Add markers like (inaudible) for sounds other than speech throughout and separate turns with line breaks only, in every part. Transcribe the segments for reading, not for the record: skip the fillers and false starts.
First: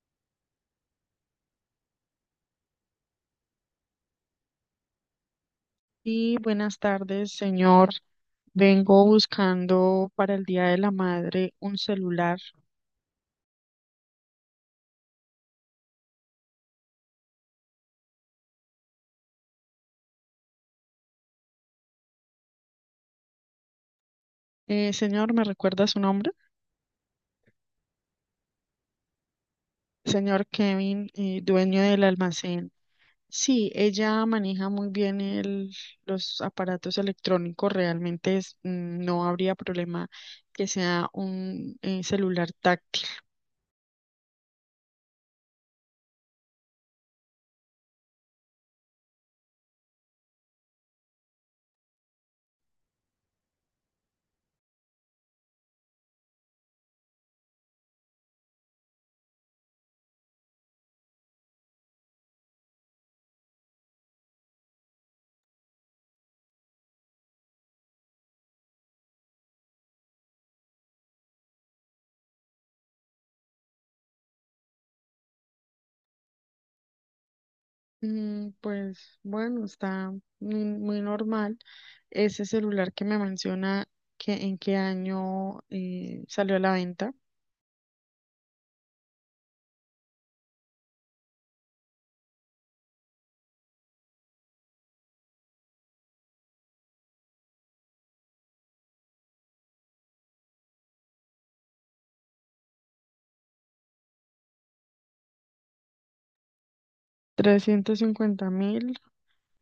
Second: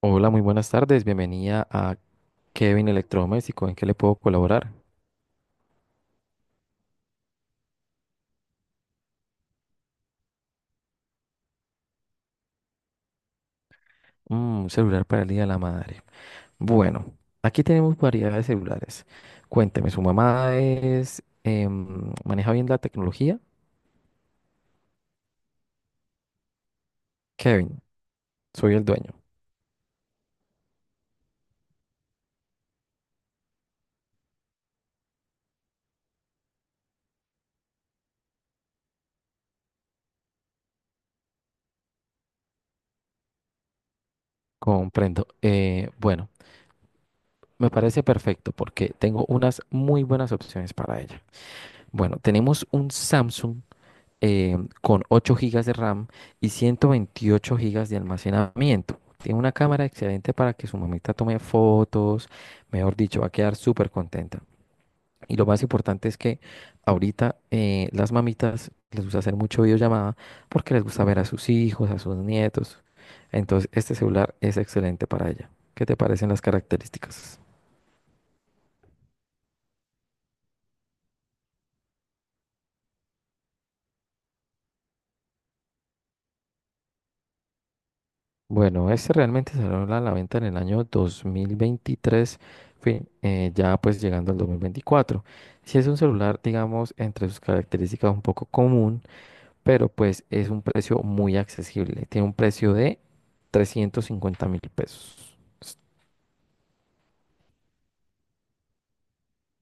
Hola, muy buenas tardes. Bienvenida a Kevin Electrodoméstico. ¿En qué le puedo colaborar?
Sí, buenas tardes, señor. Vengo buscando para el Día de la Madre un celular.
Mm, un celular para el Día de la Madre. Bueno, aquí tenemos variedad de celulares. Cuénteme, ¿su mamá es maneja bien la tecnología?
Señor, ¿me recuerda su nombre?
Kevin, soy el dueño.
Señor Kevin, dueño del almacén. Sí, ella maneja muy bien los aparatos electrónicos. Realmente no habría problema que sea un celular táctil.
Comprendo. Bueno, me parece perfecto porque tengo unas muy buenas opciones para ella. Bueno, tenemos un Samsung eh, con 8 gigas de RAM y 128 gigas de almacenamiento. Tiene una cámara excelente para que su mamita tome fotos, mejor dicho, va a quedar súper contenta. Y lo más importante es que ahorita las mamitas les gusta hacer mucho videollamada porque les gusta ver a sus hijos, a sus nietos. Entonces, este celular es excelente para ella. ¿Qué te parecen las características?
Pues bueno, está muy, muy normal. Ese celular que me menciona que en qué año salió a la venta.
Bueno, este realmente salió a la venta en el año 2023, ya pues llegando al 2024. Si es un celular, digamos, entre sus características un poco común, pero pues es un precio muy accesible. Tiene un precio de 350.000 pesos.
350.000.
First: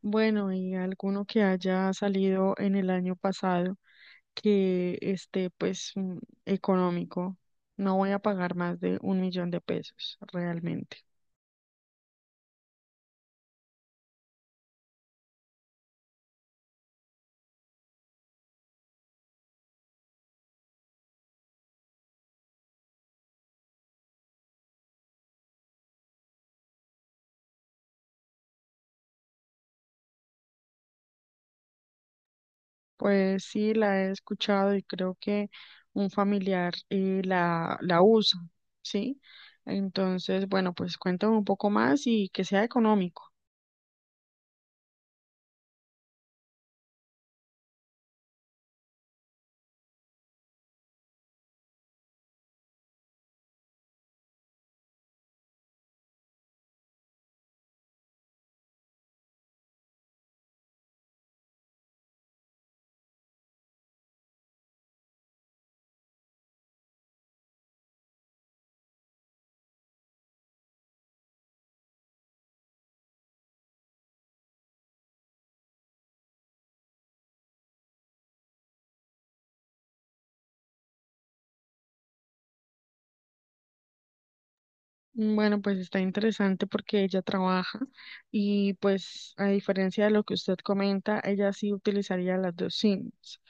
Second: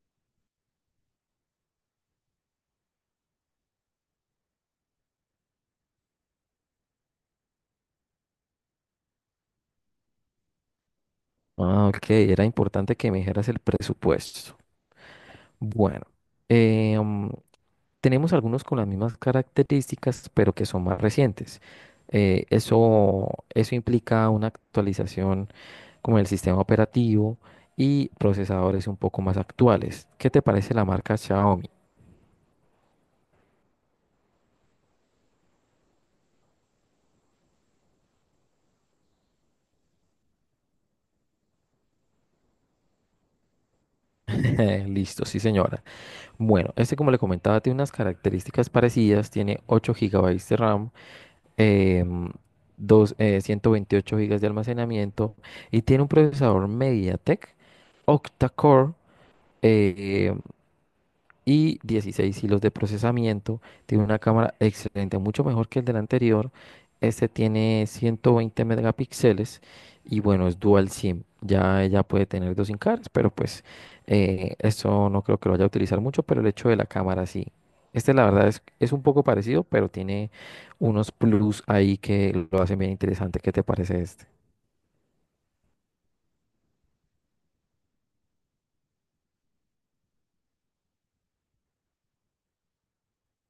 Bueno, ¿y alguno que haya salido en el año pasado que esté pues económico? No voy a pagar más de 1.000.000 de pesos realmente.
Ah, ok, era importante que me dijeras el presupuesto. Bueno, em, tenemos algunos con las mismas características, pero que son más recientes. Eh, eso, eso implica una actualización como el sistema operativo y procesadores un poco más actuales. ¿Qué te parece la marca Xiaomi?
Pues sí, la he escuchado y creo que un familiar la usa, ¿sí? Entonces, bueno, pues cuéntame un poco más y que sea económico.
(laughs) Listo, sí señora. Bueno, este como le comentaba tiene unas características parecidas, tiene 8 gigabytes de RAM, em, 128 gigas de almacenamiento y tiene un procesador MediaTek octa-core eh, y 16 hilos de procesamiento. Tiene una cámara excelente, mucho mejor que el del anterior. Este tiene 120 megapíxeles y bueno, es dual SIM. Ya ella puede tener 2 SIM cards, pero pues eso no creo que lo vaya a utilizar mucho, pero el hecho de la cámara sí. Este la verdad es un poco parecido, pero tiene unos plus ahí que lo hacen bien interesante. ¿Qué te parece este?
Bueno, pues está interesante porque ella trabaja y pues, a diferencia de lo que usted comenta, ella sí utilizaría las dos SIMs.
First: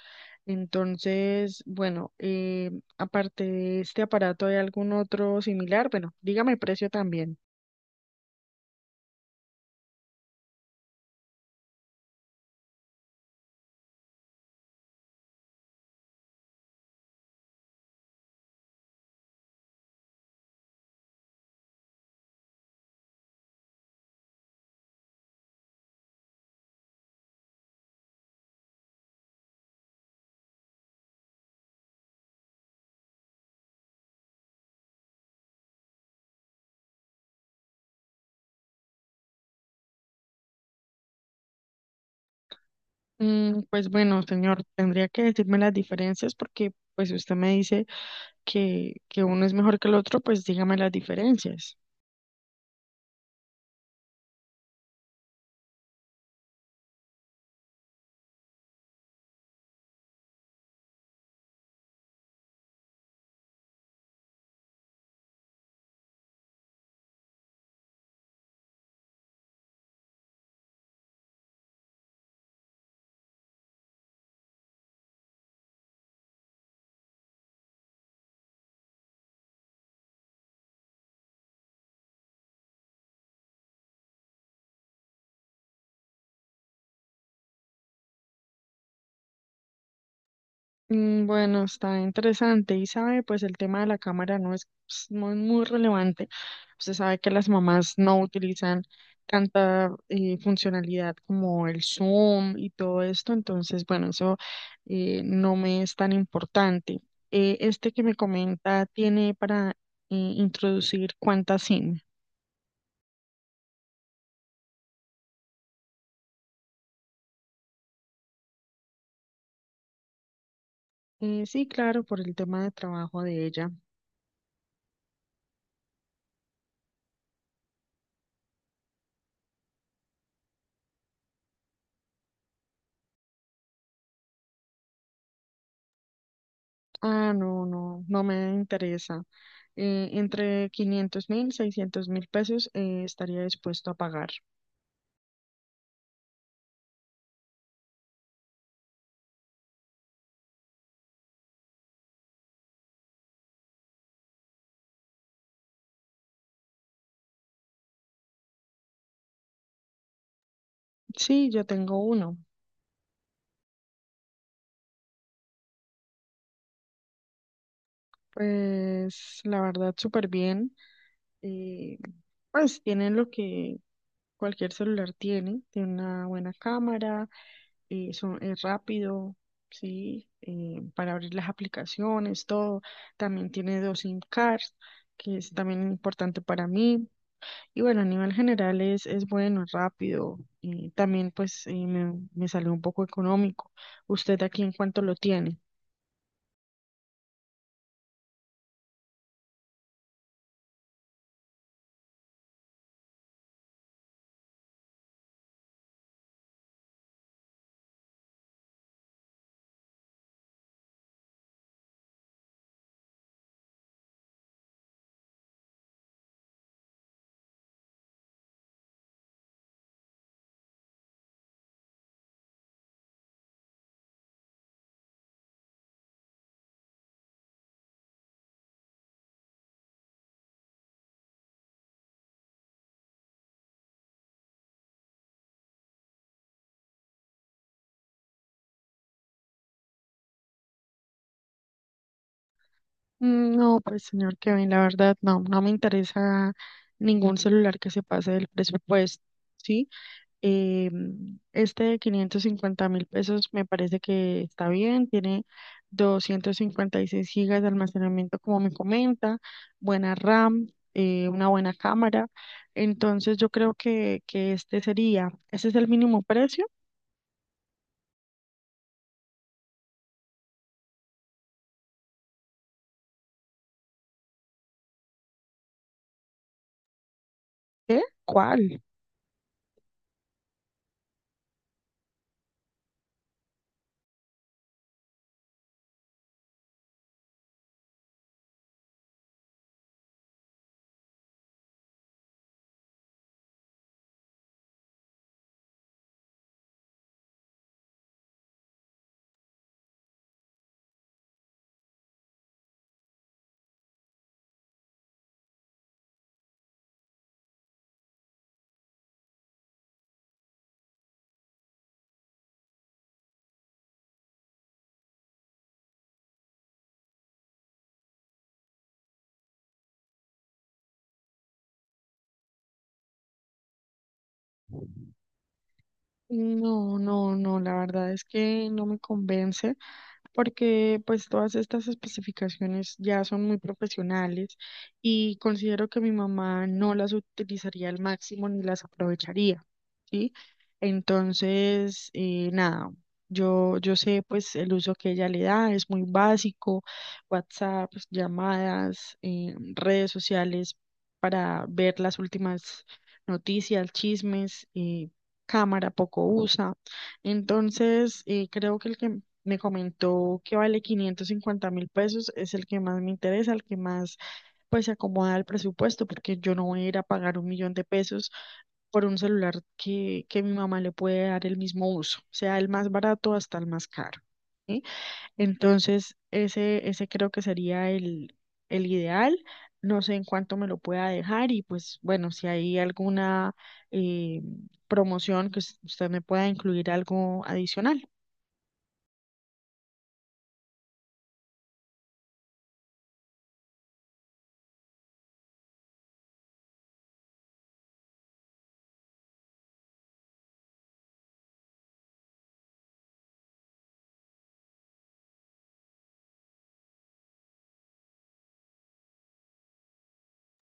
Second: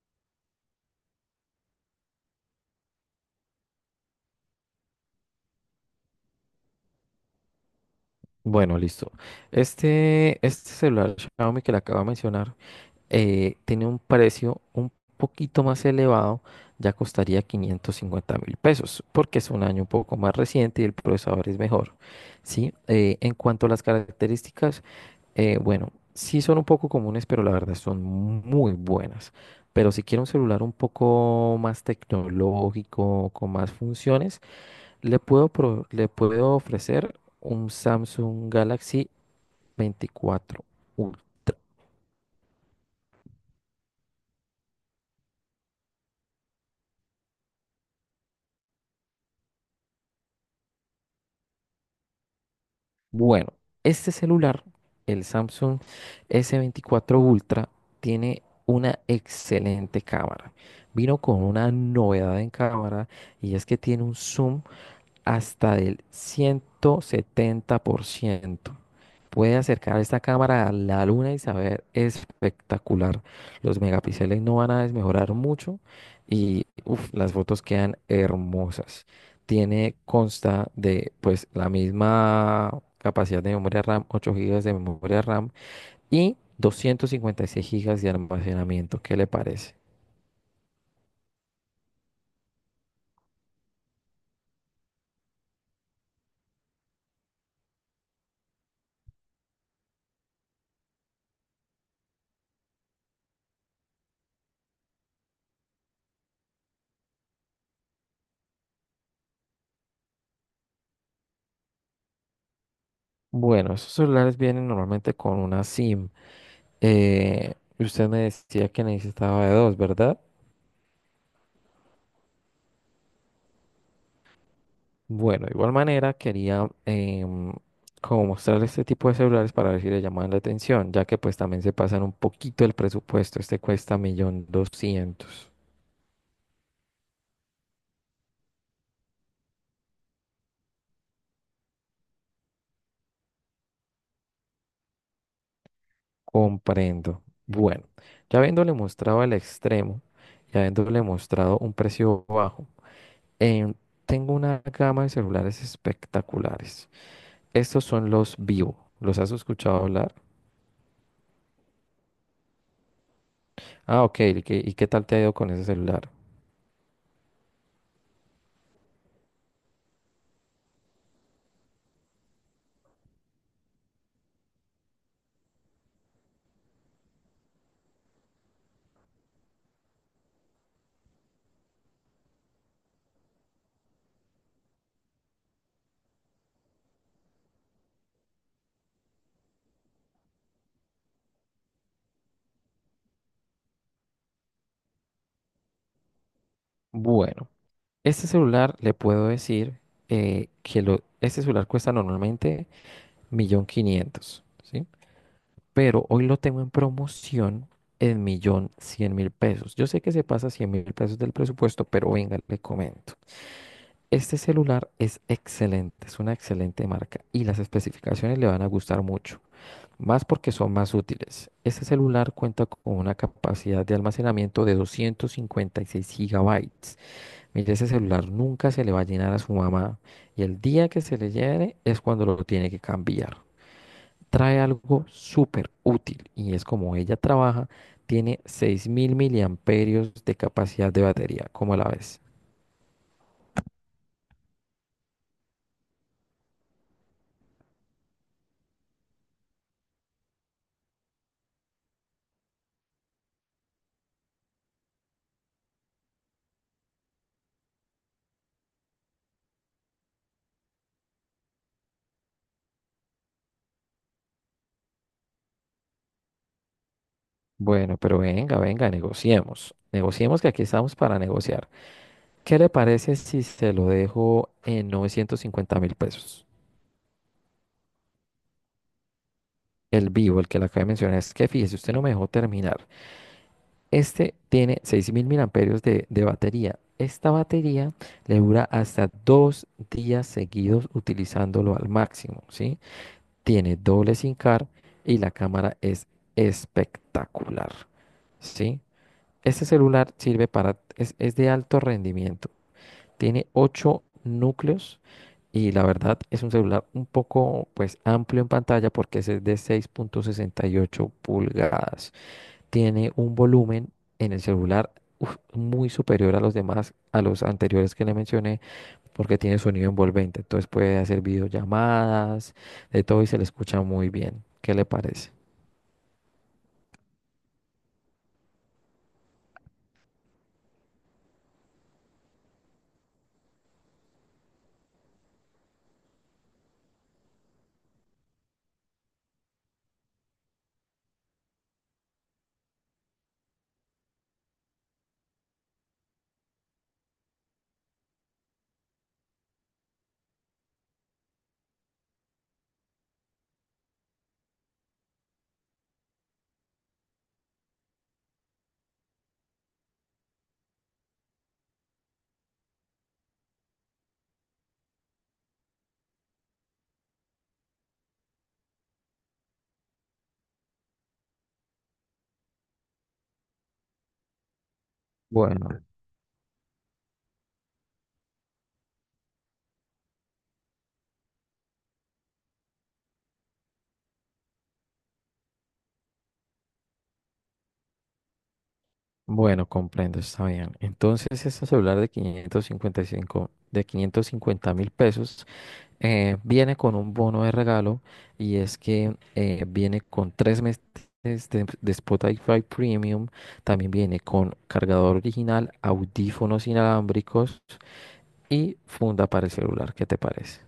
Entonces, bueno, aparte de este aparato, ¿hay algún otro similar? Bueno, dígame precio también.
Bueno, listo. Este celular Xiaomi que le acabo de mencionar tiene un precio un poquito más elevado, ya costaría 550.000 pesos, porque es un año un poco más reciente y el procesador es mejor, ¿sí? En cuanto a las características, bueno, sí son un poco comunes, pero la verdad son muy buenas. Pero si quiero un celular un poco más tecnológico, con más funciones, le puedo, le puedo ofrecer un Samsung Galaxy 24 Ultra.
Pues bueno, señor, tendría que decirme las diferencias, porque pues si usted me dice que uno es mejor que el otro, pues dígame las diferencias.
Bueno, este celular, el Samsung S24 Ultra, tiene una excelente cámara. Vino con una novedad en cámara y es que tiene un zoom hasta del 170%. Puede acercar esta cámara a la luna y saber espectacular. Los megapíxeles no van a desmejorar mucho y uf, las fotos quedan hermosas. Tiene consta de pues la misma capacidad de memoria RAM, 8 gigas de memoria RAM y 256 gigas de almacenamiento. ¿Qué le parece?
Bueno, está interesante, y sabe, pues el tema de la cámara no es pues, muy, muy relevante. Usted sabe que las mamás no utilizan tanta funcionalidad como el zoom y todo esto, entonces bueno, eso no me es tan importante. Este que me comenta, ¿tiene para introducir cuántas SIM?
Bueno, esos celulares vienen normalmente con una SIM. Usted me decía que necesitaba de dos, ¿verdad?
Sí, claro, por el tema de trabajo de ella.
Bueno, de igual manera quería como mostrarle este tipo de celulares para ver si le llaman la atención, ya que pues también se pasan un poquito el presupuesto. Este cuesta 1.200.000.
Ah, no, no, no me interesa. Entre 500.000, 600.000 pesos estaría dispuesto a pagar.
Comprendo. Bueno, ya habiéndole mostrado el extremo y habiéndole mostrado un precio bajo, em, tengo una gama de celulares espectaculares. Estos son los Vivo. ¿Los has escuchado hablar?
Sí, yo tengo uno.
Ah, ok. ¿Y qué tal te ha ido con ese celular?
Pues la verdad, súper bien. eh, pues tiene lo que cualquier celular tiene, tiene una buena cámara, es rápido, sí, para abrir las aplicaciones, todo. También tiene dos SIM cards, que es también importante para mí. Y bueno, a nivel general es bueno, es rápido y también pues me salió un poco económico. ¿Usted aquí en cuánto lo tiene?
Bueno, este celular le puedo decir este celular cuesta normalmente 1.500.000, ¿sí? Pero hoy lo tengo en promoción en 1.100.000 pesos. Yo sé que se pasa 100.000 pesos del presupuesto, pero venga, le comento. Este celular es excelente, es una excelente marca y las especificaciones le van a gustar mucho. Más porque son más útiles. Este celular cuenta con una capacidad de almacenamiento de 256 gigabytes. Mire, ese celular nunca se le va a llenar a su mamá y el día que se le llene es cuando lo tiene que cambiar. Trae algo súper útil y es como ella trabaja, tiene 6.000 miliamperios de capacidad de batería. ¿Cómo la ves?
No, pues señor Kevin, la verdad no, no me interesa ningún celular que se pase del presupuesto, ¿sí? Eh, este de 550.000 pesos me parece que está bien, tiene 256 gigas de almacenamiento, como me comenta, buena RAM, una buena cámara. Entonces yo creo que, este sería, ese es el mínimo precio.
Bueno, pero venga, negociemos. Negociemos que aquí estamos para negociar. ¿Qué le parece si se lo dejo en 950 mil pesos?
¿Qué? ¿Cuál?
El Vivo, el que le acabo de mencionar, es que fíjese, usted no me dejó terminar. Este tiene 6000 mil miliamperios de batería. Esta batería le dura hasta 2 días seguidos utilizándolo al máximo, ¿sí? Tiene doble SIM car y la cámara es espectacular, ¿sí? Este celular sirve para, es de alto rendimiento. Tiene 8 núcleos y la verdad es un celular un poco pues amplio en pantalla porque ese es de 6,68 pulgadas. Tiene un volumen en el celular uf, muy superior a los demás, a los anteriores que le mencioné, porque tiene sonido envolvente. Entonces puede hacer videollamadas, de todo y se le escucha muy bien. ¿Qué le parece?
No, no, no, la verdad es que no me convence, porque pues todas estas especificaciones ya son muy profesionales y considero que mi mamá no las utilizaría al máximo ni las aprovecharía, ¿sí? Entonces, nada, yo sé pues el uso que ella le da es muy básico: WhatsApp, llamadas, redes sociales para ver las últimas noticias, chismes, cámara, poco usa. Entonces, creo que el que me comentó que vale 550.000 pesos es el que más me interesa, el que más pues se acomoda al presupuesto, porque yo no voy a ir a pagar 1.000.000 de pesos por un celular que mi mamá le puede dar el mismo uso, sea el más barato hasta el más caro. ¿Sí?
Bueno,
Entonces, ese creo que sería el ideal. No sé en cuánto me lo pueda dejar y pues bueno, si hay alguna eh, promoción que usted me pueda incluir algo adicional.
bueno, comprendo, está bien. Entonces, este celular de 555 de 550.000 pesos viene con un bono de regalo y es que viene con 3 meses de Spotify Premium, también viene con cargador original, audífonos inalámbricos y funda para el celular. ¿Qué te parece?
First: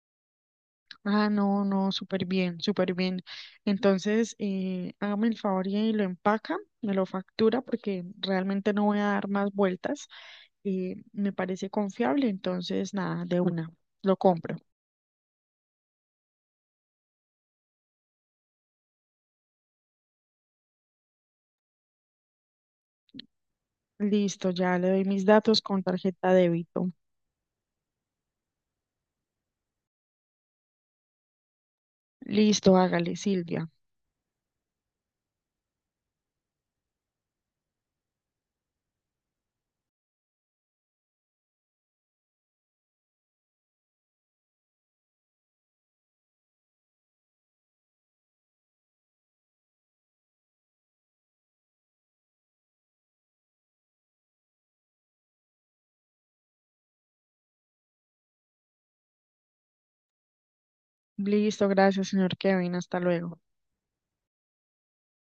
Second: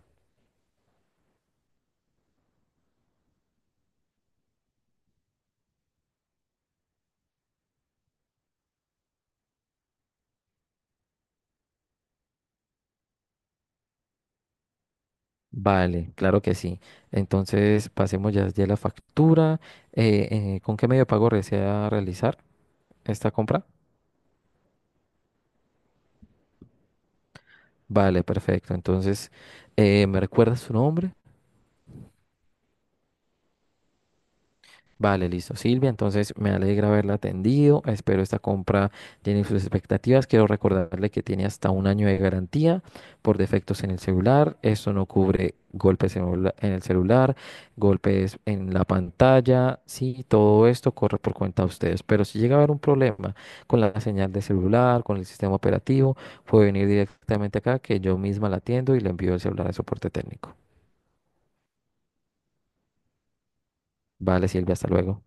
Ah, no, no, súper bien, súper bien. Entonces, hágame el favor y lo empaca, me lo factura, porque realmente no voy a dar más vueltas. Me parece confiable, entonces nada, de una, lo compro.
Vale, claro que sí. Entonces pasemos ya la factura. Eh, ¿Con qué medio de pago desea realizar esta compra?
Listo, ya le doy mis datos, con tarjeta débito.
Vale, perfecto. Entonces, ¿me recuerdas su nombre?
Listo, hágale, Silvia.
Vale, listo, Silvia. Entonces me alegra haberla atendido. Espero esta compra tiene sus expectativas. Quiero recordarle que tiene hasta 1 año de garantía por defectos en el celular. Esto no cubre golpes en en el celular, golpes en la pantalla. Sí, todo esto corre por cuenta de ustedes. Pero si llega a haber un problema con la señal de celular, con el sistema operativo, puede venir directamente acá que yo misma la atiendo y le envío el celular al soporte técnico.
Listo, gracias, señor Kevin. Hasta luego.
Vale, Silvia, hasta luego.